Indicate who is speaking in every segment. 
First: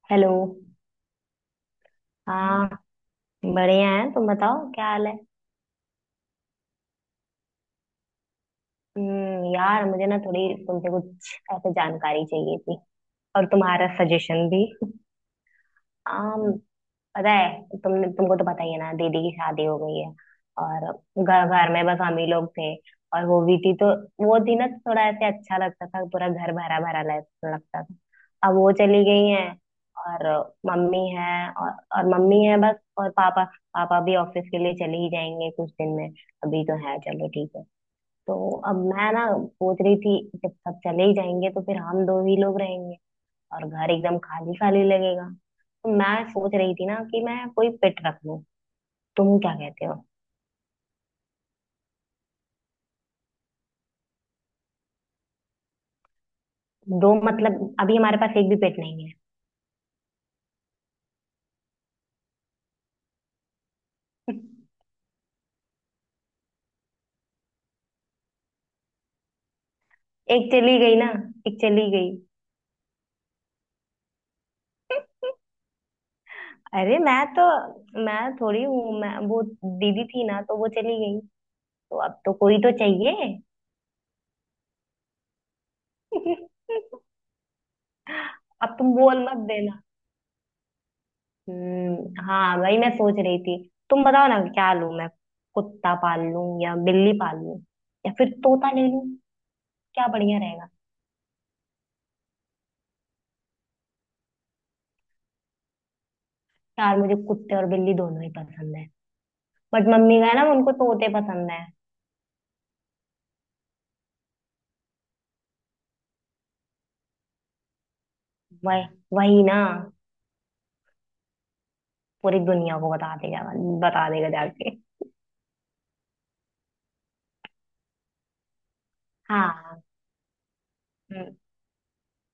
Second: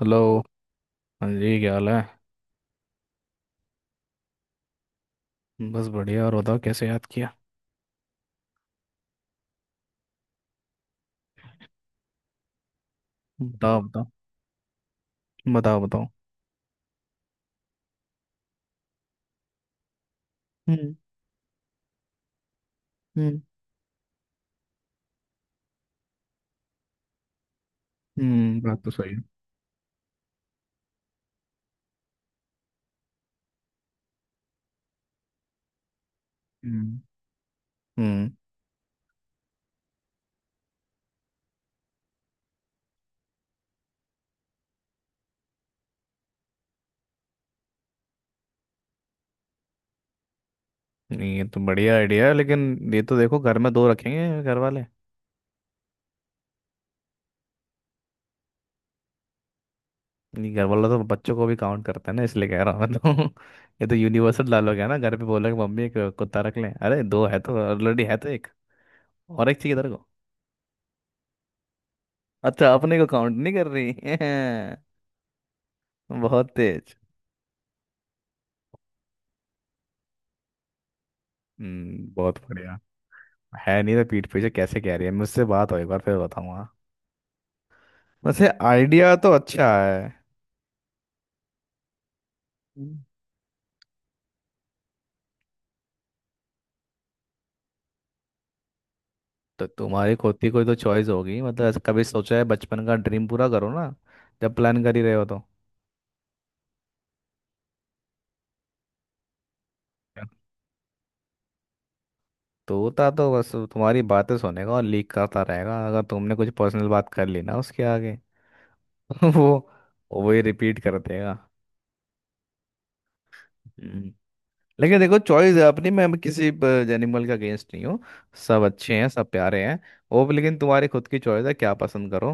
Speaker 1: Hello.
Speaker 2: Hello.
Speaker 1: हाँ जी, क्या हाल है?
Speaker 2: हाँ, बढ़िया है। तुम बताओ क्या हाल है।
Speaker 1: बस बढ़िया। और बताओ, कैसे याद किया?
Speaker 2: यार मुझे ना थोड़ी तुमसे कुछ ऐसे जानकारी चाहिए थी और
Speaker 1: बताओ
Speaker 2: तुम्हारा
Speaker 1: बताओ।
Speaker 2: सजेशन भी।
Speaker 1: बताओ बताओ।
Speaker 2: हाँ, पता है तुमने तुमको तो पता ही है ना दीदी की शादी हो गई है। और
Speaker 1: हम्म।
Speaker 2: घर घर में बस हम ही लोग थे। और
Speaker 1: हम्म।
Speaker 2: वो भी थी तो वो थी ना, थोड़ा ऐसे अच्छा लगता था, पूरा घर भरा भरा लगता था। अब
Speaker 1: हम्म,
Speaker 2: वो
Speaker 1: बात तो
Speaker 2: चली
Speaker 1: सही है।
Speaker 2: गई हैं। और मम्मी है और मम्मी है बस, और पापा। पापा भी ऑफिस के लिए चले ही जाएंगे कुछ दिन में। अभी तो है,
Speaker 1: हम्म।
Speaker 2: चलो ठीक है।
Speaker 1: हम्म।
Speaker 2: तो अब मैं ना सोच रही थी जब सब चले ही जाएंगे तो फिर हम दो ही लोग रहेंगे और घर एकदम खाली खाली लगेगा। तो मैं सोच रही थी ना कि मैं कोई पेट रख लूं। तुम क्या कहते हो।
Speaker 1: नहीं, ये तो बढ़िया आइडिया है, लेकिन ये तो देखो घर में दो रखेंगे घर वाले।
Speaker 2: दो मतलब अभी हमारे पास एक भी पेट नहीं है।
Speaker 1: नहीं, घर वाले तो बच्चों को भी काउंट करते हैं ना, इसलिए कह रहा हूँ मैं। तो ये तो यूनिवर्सल डालोग है ना, घर पे बोला कि मम्मी एक कुत्ता रख लें। अरे दो है तो ऑलरेडी, है तो एक और एक चाहिए तेरे को।
Speaker 2: एक चली गई ना। एक चली गई।
Speaker 1: अच्छा, अपने को काउंट नहीं कर रही। बहुत तेज।
Speaker 2: अरे मैं तो, मैं थोड़ी हूँ मैं वो, दीदी थी ना तो वो चली गई। तो
Speaker 1: हम्म,
Speaker 2: अब तो
Speaker 1: बहुत
Speaker 2: कोई तो
Speaker 1: बढ़िया।
Speaker 2: चाहिए।
Speaker 1: है नहीं तो पीठ पीछे कैसे कह रही है, मुझसे बात हो एक बार फिर बताऊंगा। वैसे
Speaker 2: अब तुम
Speaker 1: आइडिया
Speaker 2: बोल
Speaker 1: तो
Speaker 2: मत
Speaker 1: अच्छा
Speaker 2: देना।
Speaker 1: है।
Speaker 2: हाँ वही मैं
Speaker 1: हम्म।
Speaker 2: सोच रही थी। तुम बताओ ना क्या लूं मैं, कुत्ता पाल लूं या बिल्ली पाल लूं या फिर तोता ले लूं।
Speaker 1: तो
Speaker 2: क्या
Speaker 1: तुम्हारी खुद
Speaker 2: बढ़िया।
Speaker 1: की कोई तो चॉइस होगी। मतलब ऐसा कभी सोचा है? बचपन का ड्रीम पूरा करो ना, जब प्लान कर ही रहे हो तो।
Speaker 2: यार मुझे कुत्ते और बिल्ली दोनों ही पसंद है, बट मम्मी का है ना उनको तोते पसंद है।
Speaker 1: तोता तो बस तुम्हारी बातें सुनेगा और लीक करता रहेगा। अगर तुमने कुछ पर्सनल बात कर ली ना उसके आगे,
Speaker 2: वही।
Speaker 1: तो
Speaker 2: वही ना।
Speaker 1: वो ही रिपीट कर देगा।
Speaker 2: पूरी दुनिया को बता देगा, बता देगा जाके।
Speaker 1: लेकिन देखो, चॉइस है अपनी। मैं किसी एनिमल के अगेंस्ट नहीं हूँ। सब अच्छे हैं, सब प्यारे हैं
Speaker 2: हाँ।
Speaker 1: वो भी। लेकिन तुम्हारी खुद की
Speaker 2: हम्म।
Speaker 1: चॉइस है क्या पसंद करो।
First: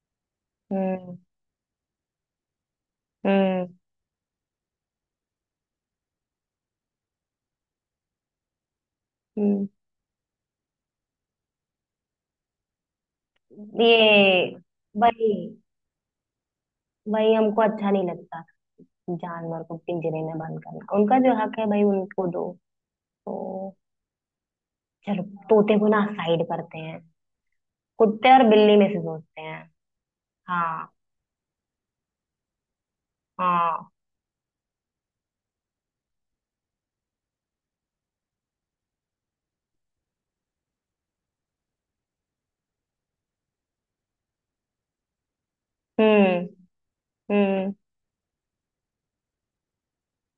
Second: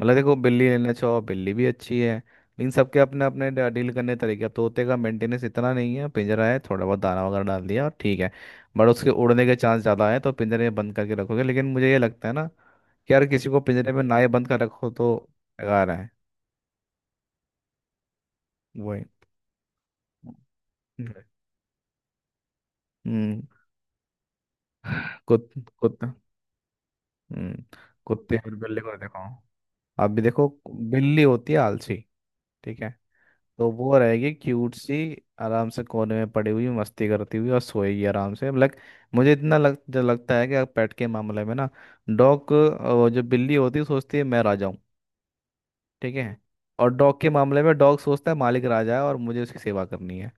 Speaker 1: मतलब देखो, बिल्ली लेना
Speaker 2: हम्म।
Speaker 1: चाहो बिल्ली भी अच्छी है, लेकिन सबके अपने अपने
Speaker 2: हम्म।
Speaker 1: डील करने के तरीके। अब तोते का मेंटेनेंस इतना नहीं है, पिंजरा है, थोड़ा बहुत दाना वगैरह डाल दिया और ठीक है। बट उसके उड़ने के
Speaker 2: हम्म।
Speaker 1: चांस ज़्यादा है, तो पिंजरे में बंद करके रखोगे। लेकिन मुझे ये लगता है ना कि यार किसी को
Speaker 2: ये।
Speaker 1: पिंजरे में ना ही बंद कर रखो तो।
Speaker 2: वही।
Speaker 1: बेकार है
Speaker 2: वही हमको अच्छा नहीं लगता,
Speaker 1: वही।
Speaker 2: जानवर को पिंजरे में बंद करना, उनका जो हक है भाई उनको दो। तो
Speaker 1: हम्म।
Speaker 2: चलो
Speaker 1: कुत
Speaker 2: तोते को ना
Speaker 1: कुत्ता।
Speaker 2: साइड करते हैं,
Speaker 1: हम्म।
Speaker 2: कुत्ते
Speaker 1: कुत्ते
Speaker 2: और
Speaker 1: और
Speaker 2: बिल्ली
Speaker 1: बिल्ली
Speaker 2: में
Speaker 1: को
Speaker 2: से
Speaker 1: देखो।
Speaker 2: सोचते हैं।
Speaker 1: अब भी देखो,
Speaker 2: हाँ।
Speaker 1: बिल्ली होती है आलसी, ठीक है? तो
Speaker 2: हाँ।
Speaker 1: वो रहेगी क्यूट सी, आराम से कोने में पड़ी हुई, मस्ती करती हुई, और सोएगी आराम से। लाइक, मुझे इतना लग जो लगता है कि पेट के मामले में ना, डॉग, जो बिल्ली होती है सोचती है मैं राजा हूँ, ठीक है?
Speaker 2: हम्म।
Speaker 1: और डॉग के मामले
Speaker 2: हम्म।
Speaker 1: में डॉग सोचता है मालिक राजा है और मुझे उसकी सेवा करनी है।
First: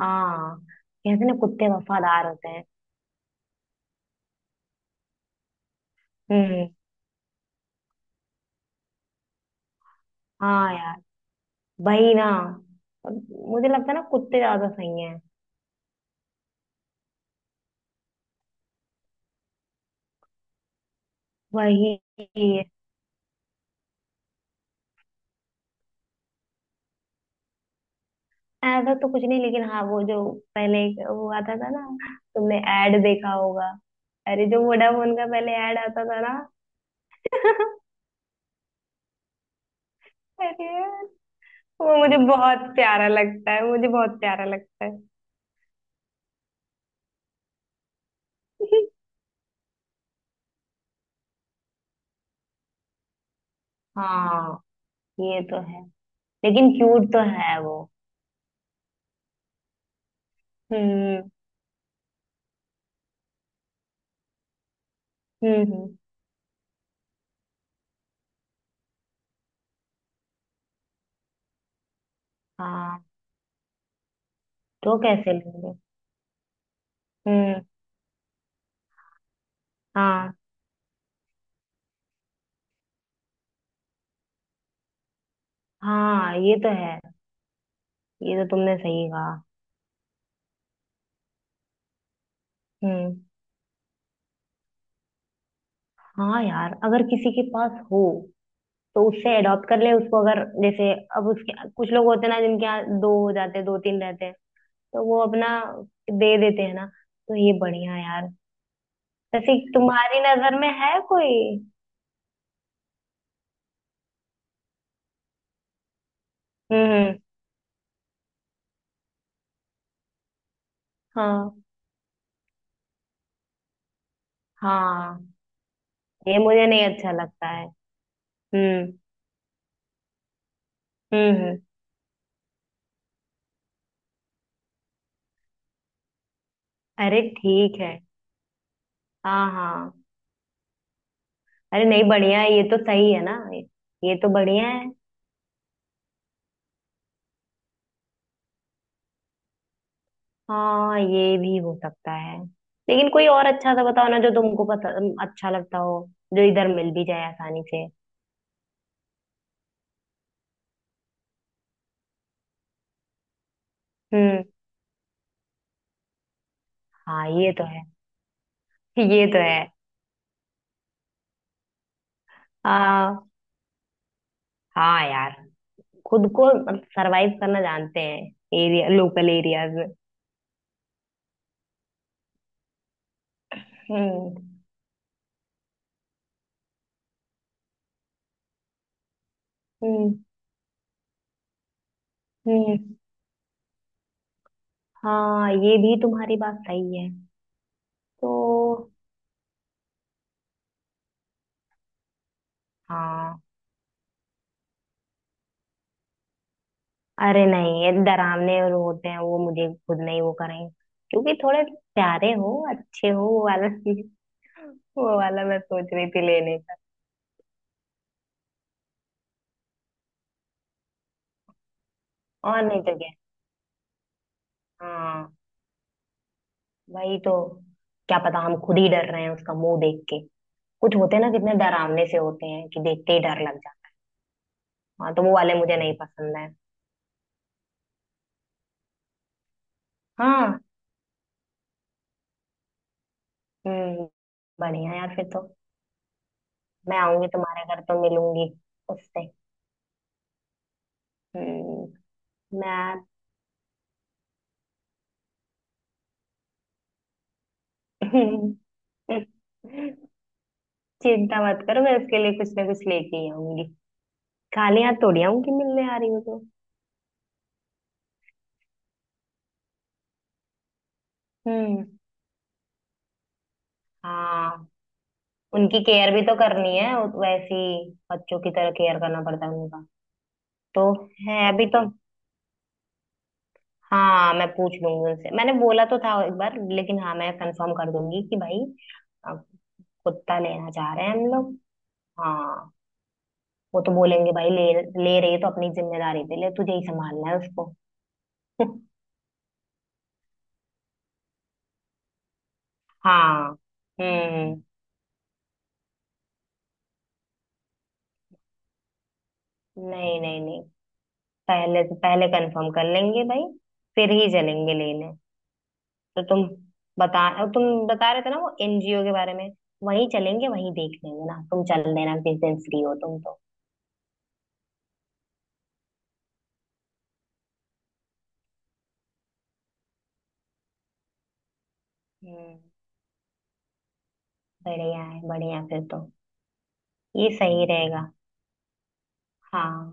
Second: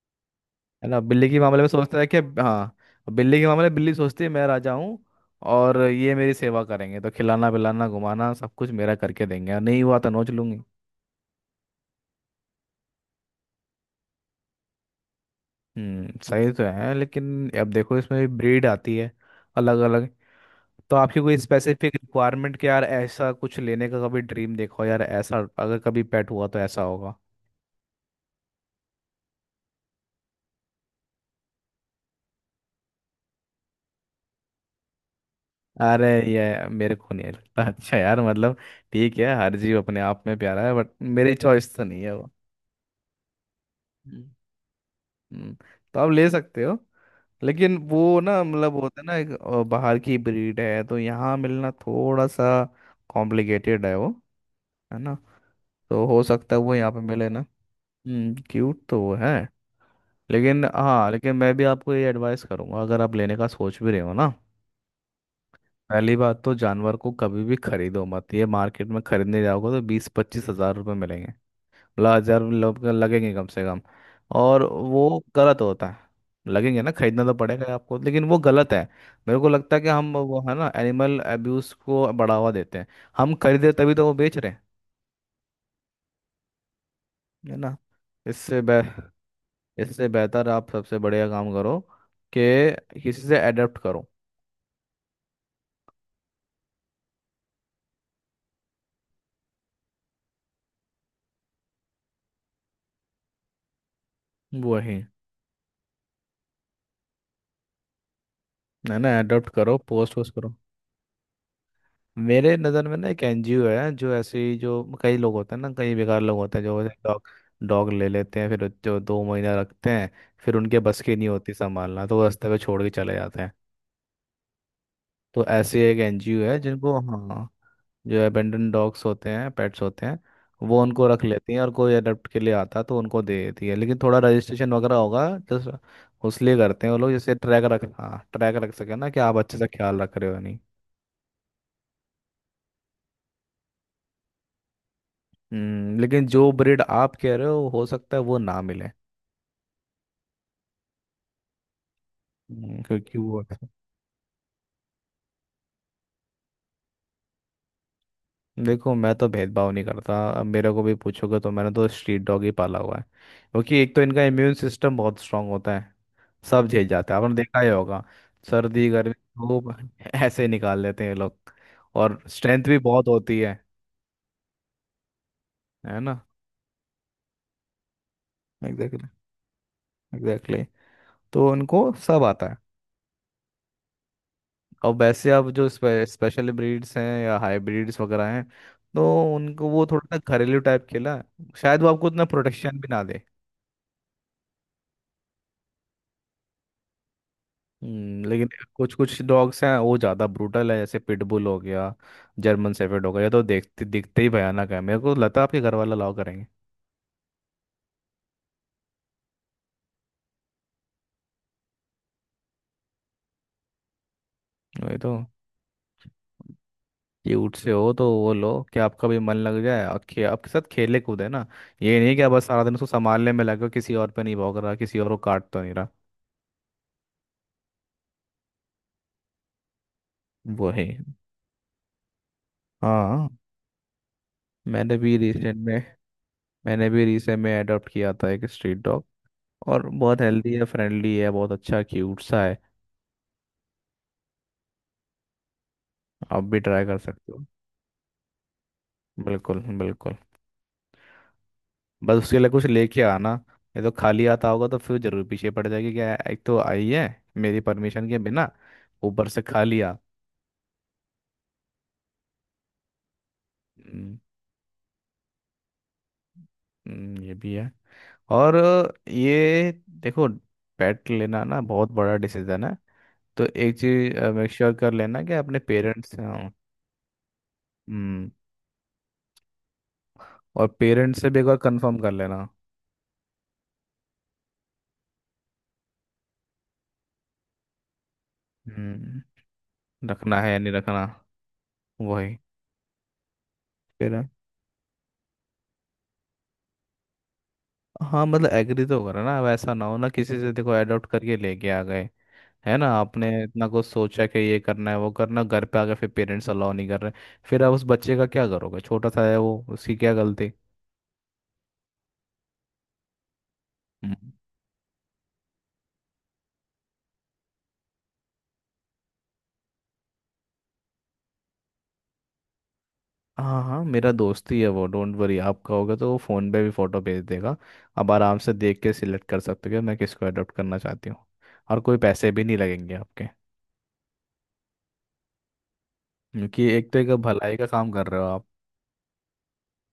Speaker 2: हाँ
Speaker 1: है ना?
Speaker 2: कहते हैं
Speaker 1: बिल्ली
Speaker 2: ना
Speaker 1: के मामले में
Speaker 2: कुत्ते
Speaker 1: सोचता है कि
Speaker 2: वफादार होते हैं।
Speaker 1: हाँ, बिल्ली के मामले में बिल्ली सोचती है मैं राजा हूँ और ये मेरी सेवा
Speaker 2: हम्म।
Speaker 1: करेंगे, तो खिलाना पिलाना घुमाना सब कुछ मेरा करके देंगे, और नहीं हुआ तो नोच लूंगी।
Speaker 2: हाँ यार, वही ना। मुझे लगता है ना कुत्ते ज्यादा सही हैं।
Speaker 1: हम्म, सही तो है। लेकिन अब देखो, इसमें भी ब्रीड आती है अलग अलग। तो आपकी कोई स्पेसिफिक
Speaker 2: वही।
Speaker 1: रिक्वायरमेंट कि यार ऐसा कुछ लेने का? कभी ड्रीम देखो यार ऐसा, अगर कभी पेट हुआ तो ऐसा होगा।
Speaker 2: ऐसा तो कुछ नहीं लेकिन हाँ वो जो पहले एक वो आता था ना, तुमने एड देखा होगा। अरे जो वोडाफोन का पहले एड आता
Speaker 1: अरे
Speaker 2: था ना।
Speaker 1: ये मेरे को नहीं लगता। अच्छा यार, मतलब ठीक है, हर जीव अपने आप में
Speaker 2: अरे
Speaker 1: प्यारा है, बट
Speaker 2: यार,
Speaker 1: मेरी चॉइस तो
Speaker 2: वो
Speaker 1: नहीं है
Speaker 2: मुझे
Speaker 1: वो।
Speaker 2: बहुत प्यारा लगता है, मुझे बहुत
Speaker 1: हम्म।
Speaker 2: प्यारा लगता है।
Speaker 1: हम्म, तो आप ले सकते हो। लेकिन वो ना, मतलब होता है ना एक, बाहर की ब्रीड है तो यहाँ मिलना थोड़ा सा कॉम्प्लिकेटेड है वो।
Speaker 2: हाँ
Speaker 1: है ना?
Speaker 2: ये तो है।
Speaker 1: तो हो सकता है
Speaker 2: लेकिन
Speaker 1: वो यहाँ पे
Speaker 2: क्यूट तो
Speaker 1: मिले ना।
Speaker 2: है वो।
Speaker 1: हम्म, क्यूट तो वो है। लेकिन हाँ,
Speaker 2: हम्म।
Speaker 1: लेकिन मैं भी आपको ये एडवाइस करूंगा, अगर आप लेने का सोच भी रहे हो ना,
Speaker 2: हम्म।
Speaker 1: पहली बात तो जानवर को कभी भी खरीदो मत। ये मार्केट में खरीदने जाओगे तो 20-25 हज़ार रुपये मिलेंगे। मतलब हजार लोग
Speaker 2: हाँ।
Speaker 1: लगेंगे कम से कम। और
Speaker 2: तो
Speaker 1: वो
Speaker 2: कैसे
Speaker 1: गलत
Speaker 2: लेंगे।
Speaker 1: होता है। लगेंगे ना, खरीदना तो
Speaker 2: हम्म।
Speaker 1: पड़ेगा आपको, लेकिन वो गलत है। मेरे को लगता है कि हम
Speaker 2: हाँ
Speaker 1: वो है ना एनिमल अब्यूज को बढ़ावा देते हैं। हम खरीदे तभी तो वो बेच रहे हैं।
Speaker 2: हाँ ये तो है।
Speaker 1: है ना?
Speaker 2: ये तो
Speaker 1: इससे
Speaker 2: तुमने
Speaker 1: बे
Speaker 2: सही कहा।
Speaker 1: इससे बेहतर आप सबसे बढ़िया काम करो कि
Speaker 2: हम्म।
Speaker 1: किसी से अडॉप्ट करो।
Speaker 2: हाँ यार, अगर किसी के पास हो तो उससे अडॉप्ट कर ले उसको। अगर जैसे अब उसके कुछ लोग होते हैं ना जिनके यहाँ दो हो जाते हैं, दो तीन रहते हैं,
Speaker 1: वही।
Speaker 2: तो वो अपना दे देते हैं ना। तो ये बढ़िया है यार।
Speaker 1: है ना, अडॉप्ट
Speaker 2: वैसे
Speaker 1: करो, पोस्ट
Speaker 2: तुम्हारी
Speaker 1: वोस्ट करो।
Speaker 2: नजर में है कोई।
Speaker 1: मेरे नज़र में ना एक एनजीओ है, जो ऐसे ही, जो कई लोग होते हैं ना, कई बेकार लोग होते हैं जो
Speaker 2: हम्म।
Speaker 1: डॉग, डॉग ले लेते हैं फिर, जो दो महीना रखते हैं, फिर उनके बस की नहीं होती
Speaker 2: हाँ।
Speaker 1: संभालना तो वो रास्ते पे छोड़ के चले जाते हैं।
Speaker 2: हाँ
Speaker 1: तो ऐसे एक
Speaker 2: ये
Speaker 1: एनजीओ है
Speaker 2: मुझे नहीं
Speaker 1: जिनको,
Speaker 2: अच्छा
Speaker 1: हाँ,
Speaker 2: लगता है।
Speaker 1: जो अबेंडन
Speaker 2: हम्म।
Speaker 1: डॉग्स होते हैं, पेट्स होते हैं, वो उनको रख
Speaker 2: हम्म।
Speaker 1: लेती
Speaker 2: हम्म।
Speaker 1: हैं। और कोई अडॉप्ट के लिए आता तो उनको दे देती है। लेकिन थोड़ा रजिस्ट्रेशन वगैरह होगा, जस्ट उस लिए करते हैं वो लोग,
Speaker 2: अरे
Speaker 1: जैसे ट्रैक
Speaker 2: ठीक
Speaker 1: रख,
Speaker 2: है।
Speaker 1: हाँ ट्रैक रख सके ना कि आप
Speaker 2: हाँ
Speaker 1: अच्छे से
Speaker 2: हाँ।
Speaker 1: ख्याल रख रहे हो या नहीं।
Speaker 2: अरे नहीं बढ़िया है, ये तो सही है ना। ये तो बढ़िया है।
Speaker 1: लेकिन जो ब्रीड आप कह रहे हो सकता है वो ना मिले।
Speaker 2: हाँ ये भी हो सकता है। लेकिन
Speaker 1: क्योंकि
Speaker 2: कोई
Speaker 1: वो,
Speaker 2: और अच्छा सा बताओ ना जो तुमको पसंद, अच्छा लगता हो, जो इधर मिल भी जाए आसानी से।
Speaker 1: देखो मैं तो भेदभाव नहीं करता। अब मेरे को भी पूछोगे तो मैंने तो स्ट्रीट डॉग ही पाला हुआ है, क्योंकि एक तो इनका
Speaker 2: हम्म।
Speaker 1: इम्यून सिस्टम बहुत स्ट्रांग होता है। सब झेल जाता है,
Speaker 2: हाँ
Speaker 1: आपने
Speaker 2: ये
Speaker 1: देखा
Speaker 2: तो
Speaker 1: ही
Speaker 2: है।
Speaker 1: होगा, सर्दी गर्मी
Speaker 2: ये तो है।
Speaker 1: धूप। ऐसे निकाल लेते हैं ये लोग। और स्ट्रेंथ भी बहुत
Speaker 2: हाँ।
Speaker 1: होती है
Speaker 2: हाँ यार,
Speaker 1: है ना?
Speaker 2: खुद को सरवाइव करना जानते हैं, एरिया,
Speaker 1: एग्जैक्टली।
Speaker 2: लोकल एरियाज में।
Speaker 1: एग्जैक्टली। तो उनको सब आता है।
Speaker 2: हम्म।
Speaker 1: और वैसे अब जो स्पेशल ब्रीड्स हैं या हाइब्रिड्स वगैरह हैं, तो उनको वो
Speaker 2: हम्म।
Speaker 1: थोड़ा सा घरेलू टाइप खेला है शायद, वो आपको उतना प्रोटेक्शन
Speaker 2: हम्म।
Speaker 1: भी ना दे।
Speaker 2: हाँ ये भी तुम्हारी बात सही है।
Speaker 1: लेकिन
Speaker 2: तो
Speaker 1: कुछ कुछ डॉग्स हैं वो ज़्यादा ब्रूटल है, जैसे पिटबुल हो गया, जर्मन शेफर्ड हो गया, ये तो
Speaker 2: हाँ,
Speaker 1: देखते दिखते ही भयानक है। मेरे को लगता है आपके घर वाला अलाउ करेंगे?
Speaker 2: अरे नहीं ये डरावने और होते हैं वो, मुझे खुद नहीं, वो करेंगे क्योंकि थोड़े प्यारे हो अच्छे हो वो वाला,
Speaker 1: वही तो।
Speaker 2: वो वाला मैं सोच रही थी लेने का।
Speaker 1: क्यूट से हो तो वो लो, कि आपका भी मन लग जाए और आपके साथ खेले कूदे ना। ये नहीं कि आप बस
Speaker 2: और
Speaker 1: सारा दिन
Speaker 2: नहीं
Speaker 1: उसको
Speaker 2: तो क्या।
Speaker 1: संभालने में लगे हो, किसी और पे नहीं भौंक रहा, किसी और को
Speaker 2: हाँ।
Speaker 1: काट तो नहीं रहा।
Speaker 2: वही तो। क्या पता हम खुद ही डर रहे हैं उसका मुंह देख के।
Speaker 1: वो है।
Speaker 2: कुछ होते हैं ना, कितने डरावने से होते हैं कि देखते ही
Speaker 1: हाँ,
Speaker 2: डर लग जाता
Speaker 1: मैंने
Speaker 2: है। हाँ
Speaker 1: भी
Speaker 2: तो वो वाले
Speaker 1: रिसेंट
Speaker 2: मुझे
Speaker 1: में,
Speaker 2: नहीं पसंद है।
Speaker 1: मैंने भी रिसेंट में अडॉप्ट किया था एक स्ट्रीट डॉग। और बहुत हेल्दी
Speaker 2: हाँ।
Speaker 1: है, फ्रेंडली है, बहुत अच्छा क्यूट सा है।
Speaker 2: हम्म। बढ़िया यार फिर तो।
Speaker 1: आप भी ट्राई कर
Speaker 2: मैं आऊंगी
Speaker 1: सकते हो।
Speaker 2: तुम्हारे घर तो मिलूंगी उससे।
Speaker 1: बिल्कुल बिल्कुल।
Speaker 2: हम्म।
Speaker 1: बस उसके लिए कुछ लेके
Speaker 2: मैं
Speaker 1: आना। ये तो खाली आता होगा तो फिर जरूर पीछे पड़ जाएगी, क्या एक तो आई है मेरी परमिशन के बिना, ऊपर से खाली।
Speaker 2: चिंता मत करो, मैं उसके लिए कुछ ना कुछ लेके ही आऊंगी।
Speaker 1: आ,
Speaker 2: खाली हाथ थोड़ी आऊंगी मिलने आ रही हो तो।
Speaker 1: ये भी है। और ये, देखो, पेट लेना ना
Speaker 2: हम्म।
Speaker 1: बहुत बड़ा डिसीजन है। तो एक चीज मेक
Speaker 2: हाँ।
Speaker 1: श्योर कर लेना कि अपने
Speaker 2: उनकी
Speaker 1: पेरेंट्स
Speaker 2: केयर
Speaker 1: से,
Speaker 2: भी तो
Speaker 1: हाँ,
Speaker 2: करनी है, वैसे ही
Speaker 1: हम्म,
Speaker 2: बच्चों की तरह केयर करना पड़ता है उनका।
Speaker 1: और
Speaker 2: तो
Speaker 1: पेरेंट्स से भी एक
Speaker 2: है
Speaker 1: बार
Speaker 2: अभी तो।
Speaker 1: कंफर्म कर लेना।
Speaker 2: हाँ मैं पूछ लूंगी उनसे, मैंने बोला तो था एक बार लेकिन हाँ मैं कंफर्म कर दूंगी कि भाई अ,
Speaker 1: हम्म,
Speaker 2: कुत्ता
Speaker 1: रखना है या
Speaker 2: लेना
Speaker 1: नहीं
Speaker 2: चाह
Speaker 1: रखना।
Speaker 2: रहे हैं हम लोग।
Speaker 1: वही।
Speaker 2: हाँ वो तो
Speaker 1: फिर,
Speaker 2: बोलेंगे भाई ले। ले रही है तो अपनी जिम्मेदारी पे ले, तुझे ही संभालना है उसको।
Speaker 1: हाँ मतलब एग्री तो करो ना, अब ऐसा ना हो ना किसी से देखो अडॉप्ट करके लेके आ गए, है ना, आपने
Speaker 2: हाँ।
Speaker 1: इतना कुछ सोचा कि ये
Speaker 2: हम्म।
Speaker 1: करना है वो करना, घर पे आके फिर पेरेंट्स अलाउ नहीं कर रहे। फिर आप उस बच्चे का क्या करोगे? छोटा सा है वो, उसकी क्या
Speaker 2: नहीं नहीं
Speaker 1: गलती?
Speaker 2: नहीं, पहले पहले कंफर्म कर लेंगे भाई, फिर ही
Speaker 1: हम्म।
Speaker 2: चलेंगे लेने। तो तुम बता, तुम बता रहे थे ना वो एनजीओ के बारे में, वहीं चलेंगे वहीं देख लेंगे ना। तुम चल देना जिस दिन फ्री हो तुम तो।
Speaker 1: हाँ हाँ, मेरा दोस्त ही है वो। डोंट वरी, आपका होगा तो वो फ़ोन पे भी फ़ोटो भेज देगा। आप आराम से देख के सिलेक्ट कर सकते हो कि मैं किसको अडॉप्ट करना चाहती हूँ। और कोई पैसे भी नहीं
Speaker 2: हम्म।
Speaker 1: लगेंगे आपके,
Speaker 2: बढ़िया है, बढ़िया फिर तो।
Speaker 1: क्योंकि एक तो एक
Speaker 2: ये
Speaker 1: भलाई
Speaker 2: सही
Speaker 1: का काम कर
Speaker 2: रहेगा।
Speaker 1: रहे हो आप।
Speaker 2: हाँ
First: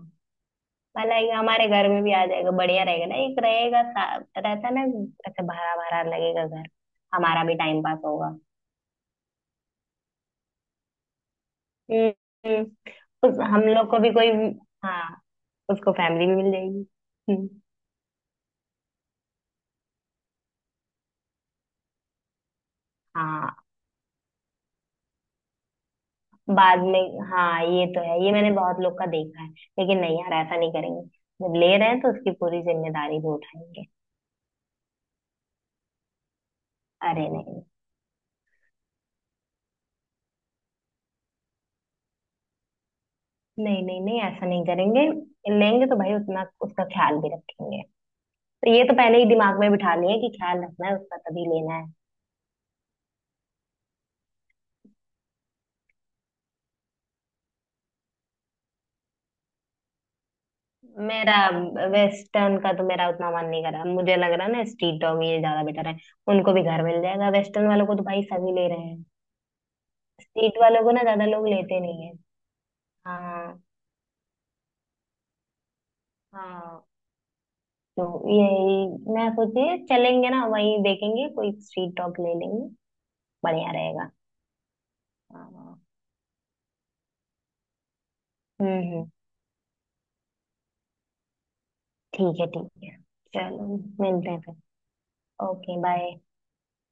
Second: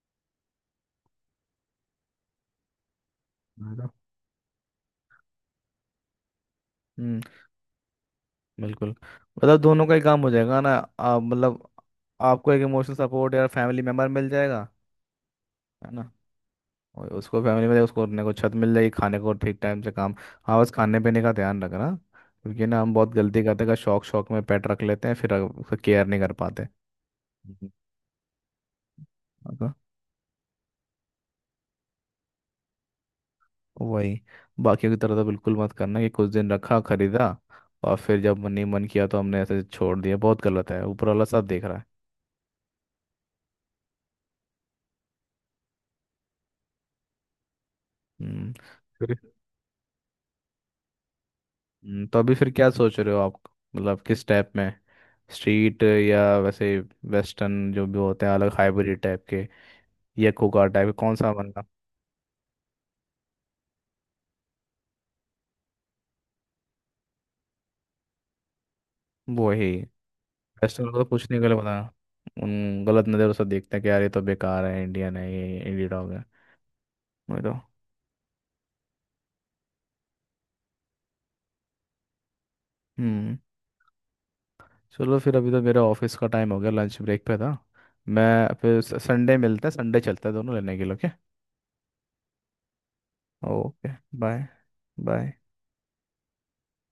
Speaker 2: भला, ये हमारे घर में भी आ जाएगा, बढ़िया रहेगा ना, एक
Speaker 1: है
Speaker 2: रहेगा
Speaker 1: ना?
Speaker 2: रहता है ना, ऐसे भरा भरा लगेगा घर।
Speaker 1: हम्म।
Speaker 2: हमारा भी टाइम पास होगा।
Speaker 1: बिल्कुल। मतलब दोनों का ही काम हो जाएगा ना। आप मतलब,
Speaker 2: हम्म।
Speaker 1: आपको एक
Speaker 2: हम्म।
Speaker 1: इमोशनल सपोर्ट
Speaker 2: उस
Speaker 1: या
Speaker 2: हम
Speaker 1: फैमिली
Speaker 2: लोग को
Speaker 1: मेम्बर
Speaker 2: भी
Speaker 1: मिल
Speaker 2: कोई,
Speaker 1: जाएगा।
Speaker 2: हाँ,
Speaker 1: है
Speaker 2: उसको
Speaker 1: ना?
Speaker 2: फैमिली भी मिल जाएगी।
Speaker 1: और उसको
Speaker 2: हम्म,
Speaker 1: फैमिली में उसको अपने को छत मिल जाएगी, खाने को ठीक टाइम से, काम। हाँ बस खाने पीने का ध्यान रखना, क्योंकि ना हम बहुत गलती करते
Speaker 2: हाँ।
Speaker 1: हैं, शौक शौक में पेट रख लेते हैं फिर उसका केयर नहीं कर पाते।
Speaker 2: बाद में। हाँ
Speaker 1: हम्म।
Speaker 2: ये तो है, ये मैंने बहुत लोग का देखा है।
Speaker 1: हाँ, तो,
Speaker 2: लेकिन नहीं यार ऐसा नहीं करेंगे, जब ले रहे हैं तो उसकी पूरी जिम्मेदारी भी उठाएंगे।
Speaker 1: वही, बाकियों की तरह तो बिल्कुल मत करना कि कुछ दिन रखा, खरीदा
Speaker 2: अरे नहीं
Speaker 1: और फिर जब मन ही मन किया तो हमने ऐसे छोड़ दिया। बहुत गलत है, ऊपर वाला सब देख रहा है।
Speaker 2: नहीं नहीं नहीं ऐसा नहीं करेंगे, लेंगे तो भाई उतना उसका ख्याल भी रखेंगे।
Speaker 1: हम्म।
Speaker 2: तो ये तो
Speaker 1: फिर,
Speaker 2: पहले ही दिमाग में बिठा लिए कि ख्याल रखना है उसका तभी लेना है।
Speaker 1: तो अभी फिर क्या सोच रहे हो आप, मतलब किस टाइप में? स्ट्रीट, या वैसे वेस्टर्न जो भी होते हैं अलग हाइब्रिड टाइप के, या कोका टाइप कौन सा
Speaker 2: मेरा,
Speaker 1: बनना?
Speaker 2: वेस्टर्न का तो मेरा उतना मन नहीं कर रहा, मुझे लग रहा है ना स्ट्रीट डॉग ये ज्यादा बेटर है। उनको भी घर मिल जाएगा, वेस्टर्न वालों को तो भाई सभी ले रहे हैं,
Speaker 1: वो ही।
Speaker 2: स्ट्रीट वालों
Speaker 1: वेस्टर्न
Speaker 2: को
Speaker 1: लोग
Speaker 2: ना
Speaker 1: तो
Speaker 2: ज्यादा
Speaker 1: कुछ नहीं,
Speaker 2: लोग
Speaker 1: गलत बता,
Speaker 2: लेते नहीं है।
Speaker 1: उन गलत नज़रों से
Speaker 2: हाँ।
Speaker 1: देखते हैं कि यार ये तो बेकार है, इंडियन है, ये इंडी डॉग है।
Speaker 2: हाँ
Speaker 1: वही तो।
Speaker 2: तो यही मैं सोची, चलेंगे ना वहीं देखेंगे कोई स्ट्रीट डॉग ले लेंगे।
Speaker 1: हम्म।
Speaker 2: बढ़िया रहेगा।
Speaker 1: चलो फिर, अभी तो
Speaker 2: हाँ।
Speaker 1: मेरा ऑफिस का टाइम हो गया, लंच ब्रेक पे था मैं। फिर
Speaker 2: हम्म। हम्म।
Speaker 1: संडे मिलते हैं, संडे चलते हैं दोनों लेने के लिए। ओके।
Speaker 2: ठीक है ठीक है। चलो
Speaker 1: ओके।
Speaker 2: मिलते
Speaker 1: बाय।
Speaker 2: हैं फिर।
Speaker 1: बाय।
Speaker 2: Okay, bye.